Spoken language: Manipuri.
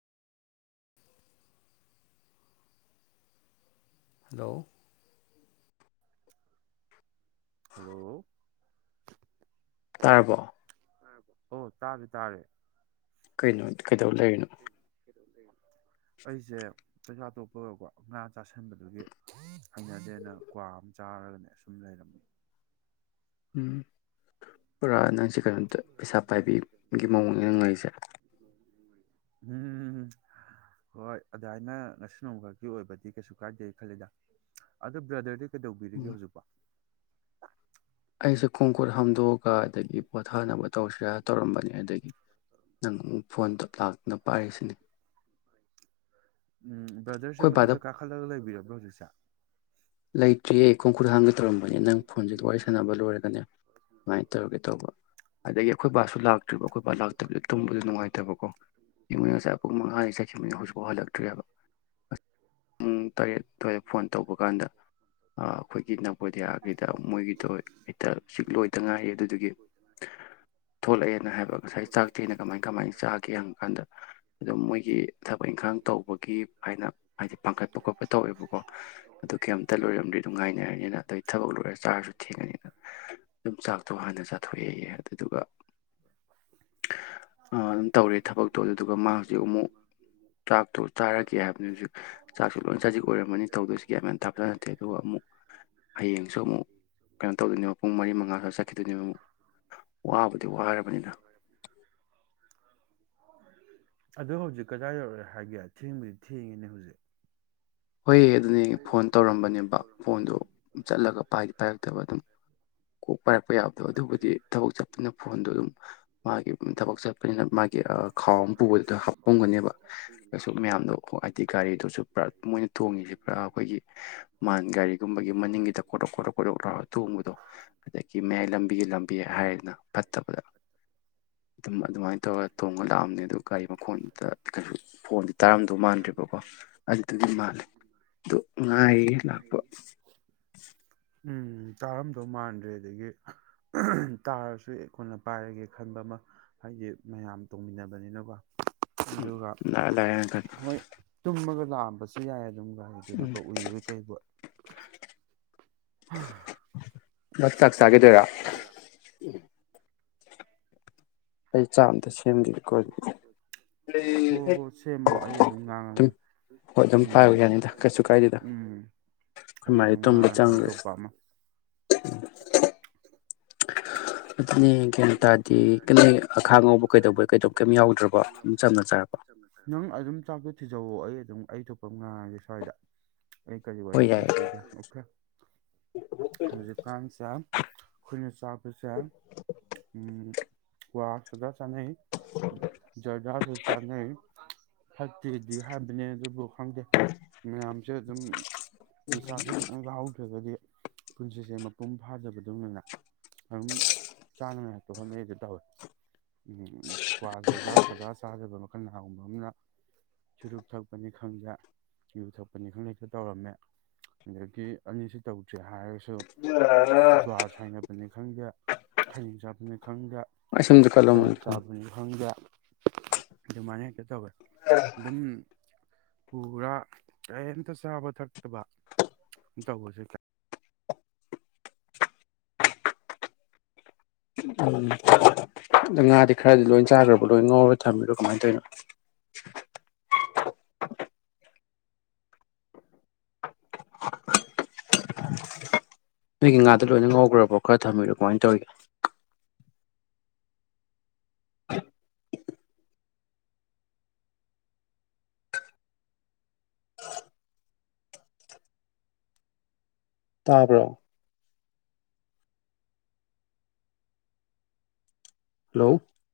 ꯍꯂꯣ ꯍꯜꯂꯣ ꯇꯥꯔꯕꯣ ꯑꯣ ꯇꯥꯔꯦ ꯇꯥꯔꯦ ꯀꯩꯅꯣ ꯀꯩꯗꯧ ꯂꯩꯔꯤꯅꯣ ꯑꯩꯁꯦ ꯆꯥꯛꯆꯥ ꯇꯣꯛꯄ ꯂꯣꯏꯔꯛꯄ ꯉꯥ ꯆꯥꯥꯁꯟꯕꯗꯨꯒꯤ ꯍꯩꯅꯗꯦꯅ ꯀ꯭ꯋꯥ ꯑꯃ ꯆꯥꯔꯒꯅꯦ ꯁꯨꯝ ꯂꯩꯔꯝꯃꯤ ꯎꯝ ꯄꯨꯔꯥꯅ ꯁꯤ ꯀꯩꯅꯣꯝꯇ ꯄꯩꯁꯥ ꯄꯥꯏꯕꯤꯒꯤ ꯃꯑꯣꯡꯅꯤ ꯅꯪ ꯎꯝ ꯍꯣꯏ ꯑꯗꯨꯃꯥꯏꯅ ꯉꯁꯤ ꯅꯣꯡꯈꯛꯀꯤ ꯑꯣꯏꯕꯗꯤ ꯀꯩꯁꯨ ꯀꯥꯏꯗꯦ ꯈꯜꯂꯤꯗ ꯑꯗꯣ ꯕ꯭ꯔꯗꯔꯗꯤ ꯀꯩꯗꯧꯕꯤꯔꯤꯒꯦ ꯎꯝ ꯍꯧꯖꯤꯛꯄꯣ ꯑꯩꯁꯦ ꯈꯣꯡꯈꯨꯠ ꯍꯥꯝꯗꯣꯛꯑꯒ ꯑꯗꯒꯤ ꯄꯣꯊꯥꯅꯕ ꯇꯧꯁꯤꯔ ꯇꯧꯔꯝꯕꯅꯤ ꯑꯗꯒꯤ ꯅꯪ ꯐꯣꯟꯗ ꯂꯥꯛꯇꯨꯅ ꯄꯥꯏꯔꯤꯁꯤꯅꯤ ꯎꯝ ꯕ꯭ꯔꯥꯗꯔꯁꯦ ꯃꯊꯛꯇ ꯀꯥꯈꯠꯂꯒ ꯂꯩꯕꯤꯔꯕ꯭ꯔꯣ ꯍꯧꯖꯤꯛꯁꯦ ꯇ꯭ꯔꯤꯌꯦ ꯈꯣꯡ ꯈꯨꯠ ꯍꯥꯝꯒꯦ ꯇꯧꯔꯝꯕꯅꯤ ꯅꯪ ꯐꯣꯟꯁꯤꯗ ꯋꯥꯔꯤ ꯁꯥꯟꯅꯕ ꯂꯣꯏꯔꯒꯅꯦ ꯁꯨꯃꯥꯏꯅ ꯇꯧꯔꯒꯦ ꯇꯧꯕ ꯑꯗꯒꯤ ꯑꯈꯣꯏ ꯕꯥꯁꯨ ꯂꯥꯛꯇ꯭ꯔꯤꯕ ꯑꯈꯣꯏ ꯕꯥ ꯂꯥꯛꯇꯕꯤꯗ ꯇꯨꯝꯕꯗ ꯅꯨꯡꯉꯥꯏꯇꯕꯀꯣ [unintelligible] ꯉꯁꯥꯏ ꯄꯨꯡ ꯃꯉꯥꯅꯤ ꯆꯈꯤꯕꯅꯤ ꯍꯧꯖꯤꯛꯐꯥꯎ ꯍꯜꯂꯛꯇ꯭ꯔꯤ ꯍꯥꯏꯕ ꯄꯨꯡ ꯇꯔꯦꯠ ꯑꯗꯨꯋꯥꯏ ꯐꯣꯟ ꯇꯧꯕ ꯀꯥꯟꯗ ꯑꯈꯣꯏ ꯕꯣꯗꯤꯌꯥꯒꯤꯗ ꯃꯣꯏꯒꯤꯗꯣ ꯍꯦꯛꯇ ꯁꯤꯛ ꯂꯣꯏꯇ ꯉꯥꯏꯔꯤ ꯑꯗꯨꯒꯤ ꯊꯣꯛꯂꯛꯑꯦꯅ ꯍꯥꯏꯕ ꯉꯁꯥꯏ ꯆꯥꯛꯇꯦꯅ ꯀꯃꯥꯏ ꯀꯃꯥꯏ ꯆꯥꯒꯦ ꯍꯪꯉ ꯀꯥꯟꯗ ꯑꯗꯨꯝ ꯃꯣꯏꯒꯤ ꯊꯕꯛ ꯏꯪꯈꯥꯡ ꯇꯧꯕꯒꯤ ꯍꯥꯏꯅ ꯍꯥꯏꯗꯤ ꯄꯥꯡꯈꯠꯄ ꯈꯣꯠꯄ ꯇꯧꯋꯦꯕꯀꯣ ꯑꯗꯨ ꯀꯩꯝꯇ ꯂꯣꯏꯔꯝꯗ꯭ꯔꯦ ꯑꯗꯨꯅꯨꯡꯉꯥꯏ ꯑꯗꯦꯏ ꯊꯕꯛ ꯂꯣꯏꯔ ꯆꯔꯁꯨ ꯊꯦꯟꯒꯅꯤꯅꯥ ꯑꯗꯨꯝ ꯆꯛꯇꯣ ꯍꯟꯅꯥ ꯆꯠꯍꯣꯛ ꯑꯌꯦ ꯑꯗꯨꯒꯥ ꯑꯗꯨꯝ ꯇꯧꯔꯦ ꯊꯕꯛꯇꯤ ꯑꯗꯨꯒꯥ ꯃꯥ ꯍꯧꯖꯤꯛ ꯑꯃꯨꯛ ꯆꯥꯛꯇꯣ ꯆꯔꯛ ꯀꯦ ꯍꯥꯏꯕꯅꯤ ꯍꯧꯖꯤꯛ ꯆꯥꯛꯁꯨ ꯂꯣꯏ ꯆꯖꯤꯛ ꯑꯣꯏꯔꯝꯃꯅꯤ ꯇꯧꯗꯣꯏꯁꯤ ꯀ ꯌꯥꯝ ꯊꯥꯆ ꯅꯠꯇꯦ ꯑꯗꯨꯒ ꯑꯃꯨꯛ ꯍꯌꯦꯡꯁꯨ ꯑꯃꯨꯛ ꯀꯩꯅꯣ ꯇꯧꯗꯣꯏꯅꯦꯕ ꯄꯨꯡ ꯃꯔꯤ ꯃꯉꯥꯁꯨ ꯆꯠꯈꯤꯗꯣꯏꯅꯦꯕ ꯑꯃꯨꯛ ꯋꯥꯕꯨꯗꯤ ꯋꯥꯔꯕꯅꯤꯗ ꯑ ꯍꯧꯖꯤꯛ ꯀꯗꯥꯏ ꯌꯧꯔꯦ ꯍꯥꯏꯒꯦ ꯊꯦꯡꯕꯗꯤ ꯊꯦꯡꯉꯤꯅꯦ ꯍꯧꯖꯤꯛ ꯍꯣꯏ ꯑꯗꯨꯅꯦ ꯐꯣꯟ ꯇꯧꯔꯝꯕꯅꯦꯕ ꯐꯣꯟꯗꯣ ꯆꯠꯂꯒ ꯄꯥꯏꯔꯛꯇꯕ ꯑꯗꯨꯝ ꯀꯨ ꯄꯥꯏꯔꯛꯄ ꯌꯥꯕꯗꯣ ꯑꯗꯨꯕꯨꯗꯤ ꯊꯕꯛ ꯆꯠꯄꯅ ꯐꯣꯟꯗꯣ ꯑꯗꯨꯝ ꯃꯥꯒꯤ ꯊꯕꯛ ꯆꯠꯄꯅꯤꯅ ꯃꯥꯒꯤ ꯈꯥꯎ ꯑꯃ ꯄꯨꯕꯗꯨꯗ ꯍꯥꯞꯄꯝꯒꯅꯦꯕ ꯀꯩꯁꯨ ꯃꯌꯥꯝꯗꯣ ꯍꯥꯏꯗꯤ ꯒꯥꯔꯤꯗꯨꯁꯨ ꯃꯣꯏꯅ ꯊꯣꯡꯉꯁꯤ ꯄꯨꯔꯥ ꯑꯩꯈꯣꯏꯒꯤ ꯃꯥꯟ ꯒꯥꯔꯤꯒꯨꯝꯕꯒꯤ ꯃꯅꯤꯡꯒꯤꯗ ꯀꯣꯗꯣꯛ ꯀꯣꯗꯣꯀ ꯀꯑꯣꯗꯣꯛ ꯂꯥꯑꯣꯔꯥ ꯊꯣꯡꯕꯗꯣ ꯑꯗꯒꯤ ꯃꯌꯥꯏ ꯂꯝꯕꯤꯒꯤ ꯂꯝꯕꯤ ꯍꯥꯏꯔꯅ ꯐꯠꯇꯕꯗ ꯑꯗꯨꯝ ꯑꯗꯨꯃꯥꯏꯅ ꯇꯧꯔꯒ ꯇꯣꯡꯉ ꯂꯥꯛꯑꯝꯅꯦ ꯑꯗꯨ ꯒꯥꯔꯤ ꯃꯈꯣꯟꯗꯨꯗ ꯀꯩꯅ ꯐꯣꯟꯗꯤ ꯇꯥꯔꯝꯗꯧ ꯃꯥꯟꯗ꯭ꯦꯔꯤꯕꯀꯣ ꯑꯗꯨꯒꯤ ꯃꯥꯜꯂꯦ ꯉꯥꯏꯔꯤ ꯂꯥꯛꯄ ꯎꯝ ꯇꯥꯔꯝꯗꯧ ꯃꯥꯟꯗ꯭ꯔꯦ ꯑꯗꯒꯤ ꯇꯥꯔꯁꯨ ꯑꯩ ꯀꯣꯟꯅꯥ ꯄꯥꯏꯔꯒꯦ ꯈꯟꯕ ꯑꯃ ꯍꯥꯏꯗꯤ ꯃꯌꯥꯝ ꯇꯧꯃꯤꯟꯅꯕꯅꯤꯅꯀꯣ ꯎꯝ ꯂꯥꯛꯑꯦ ꯂꯥꯛꯑ ꯍꯣꯏ ꯇꯨꯝꯃꯒ ꯂꯥꯛꯑꯝꯕꯁꯨ ꯌꯥꯏ ꯎꯝ ꯒꯥꯔꯤꯗꯨꯗꯀꯣ ꯎꯏꯨꯕꯣꯏ ꯀꯩꯕꯣꯏ [unintelligible] [unintelligible] ꯆꯥꯛꯆꯥꯒꯦꯗꯣꯏꯔꯥ? ꯁꯦꯝꯈꯤꯒꯦꯀꯣ ꯑꯗꯨꯝ ꯍꯣ ꯍꯣꯏ ꯁꯦꯝꯃꯣ ꯑꯩ ꯑꯗꯨꯝ ꯉꯥꯡꯉꯒꯦ ꯍꯣꯏ ꯑꯗꯨꯝ ꯎꯝ ꯄꯥꯏꯕ ꯌꯥꯅꯤꯗ ꯀꯩꯁꯨ ꯀꯥꯏꯗꯦꯗ ꯎꯝ ꯑꯩ ꯑꯩꯈꯣꯏ ꯃꯥꯗꯤ ꯑꯗꯨꯝ ꯇꯨꯝꯕ ꯉꯥꯡꯉꯒꯦ ꯆꯪꯈ꯭ꯔꯦ ꯑꯇꯣꯞꯄ ꯑꯃ ꯑꯗꯨꯅꯦ ꯒ꯭ꯌꯥꯟ ꯇꯥꯗꯦ ꯅꯣꯏ ꯑꯈꯥ ꯉꯧꯕ ꯀꯩꯗꯧꯕꯩ ꯀꯩꯗꯧ ꯀꯩꯝ ꯌꯥꯎꯗ꯭ꯔꯕꯣ ꯑꯗꯨꯝ ꯆꯝꯅ ꯆꯥꯔꯕꯣ [unintelligible] ꯅꯪ ꯑꯗꯨꯝ ꯆꯥꯛꯇꯣ ꯊꯤꯖꯧꯑꯣ ꯑꯩ ꯑꯩ ꯊꯣꯛꯄ ꯉꯥꯒꯤ ꯁ꯭ꯋꯥꯏꯗ ꯑꯩ ꯀꯔꯤ ꯍꯣꯏ ꯌꯥꯏꯌꯦ ꯂꯤꯁꯤꯒꯦ ꯑꯣꯀꯦ ꯍꯧꯖꯤꯛꯀꯥꯟꯁꯦ ꯑꯩꯈꯣꯏꯅ ꯆꯥꯕꯁꯦ ꯎꯝ ꯀꯋꯥ ꯁꯗ ꯆꯅꯩ ꯖꯔꯗꯥꯁꯨ ꯆꯥꯅꯩ ꯐꯠꯇꯤꯗꯤ ꯍꯥꯏꯕꯅꯦ ꯑꯗꯨꯕꯨ ꯈꯪꯗꯦ ꯃꯌꯥꯝꯁꯨꯦ ꯑꯗꯨꯝ ꯅꯤꯁꯥꯁꯦ ꯈꯤꯇꯪ ꯌꯥꯍꯥꯎꯗ꯭ꯔꯒꯗꯤ ꯄꯨꯟꯁꯤꯁꯦ ꯃꯄꯨꯡ ꯐꯥꯖꯕꯗꯧꯅꯤꯅ ꯑꯗꯨꯝ ꯆꯥꯅꯉꯥꯏ ꯍꯥꯛꯇ ꯍꯣꯠꯅꯩꯗ ꯇꯧꯏꯦ ꯀ꯭ꯋꯥꯖ ꯁꯥꯗꯥ ꯆꯥꯖꯕ ꯃꯈꯜ ꯀꯅꯥꯒꯨꯝꯕ ꯑꯃꯅ ꯆꯨꯔꯨꯞ ꯊꯛꯄꯅꯤ ꯈꯪꯗꯦ ꯌꯨ ꯊꯛꯄꯅꯤ ꯈꯪꯗꯦꯛꯇ ꯇꯧꯔꯝꯃꯦ ꯑꯗꯒꯤ ꯑꯅꯤꯁꯤ ꯇꯧꯗ꯭ꯔꯦ ꯍꯥꯏꯔꯒꯁꯨ ꯖꯨꯋꯥꯔ ꯁꯥꯏꯅꯕꯅꯤ ꯈꯪꯗꯦ ꯈꯩꯅꯤꯡ ꯆꯥꯕꯅꯤ ꯈꯪꯗꯦ ꯑꯁꯨꯝꯗ ꯀꯠꯂꯝꯃꯣ ꯇꯥꯂꯞ ꯆꯥꯕꯅꯤ ꯈꯪꯗꯦ ꯑꯗꯨꯃꯥꯏꯅ ꯍꯦꯛꯇ ꯇꯧꯋꯦ ꯑꯗꯨꯝ ꯄꯨꯔꯥ ꯀꯔꯤꯝꯇ ꯆꯥꯕ ꯊꯛꯇꯕ ꯇꯧꯕꯁꯦ ꯑꯗꯣ ꯉꯥꯗꯤ ꯈꯔꯗꯤ ꯂꯣꯏ ꯆꯥꯈ꯭ꯔꯕ ꯂꯣꯏ ꯉꯧꯔ ꯊꯝꯕꯤꯔꯣ ꯀꯃꯥꯏꯅ ꯇꯧꯔꯤꯅꯣ ꯅꯣꯏꯒꯤ ꯉꯥꯗꯣ ꯂꯣꯏꯅ ꯉꯧꯈ꯭ꯔꯕꯣ ꯈꯔ ꯊꯝꯕꯤꯔꯣ ꯀꯃꯥꯏꯅ ꯇꯧꯔꯤꯒꯦ ꯇꯥꯕ꯭ꯔꯣ ꯍꯜꯂꯣ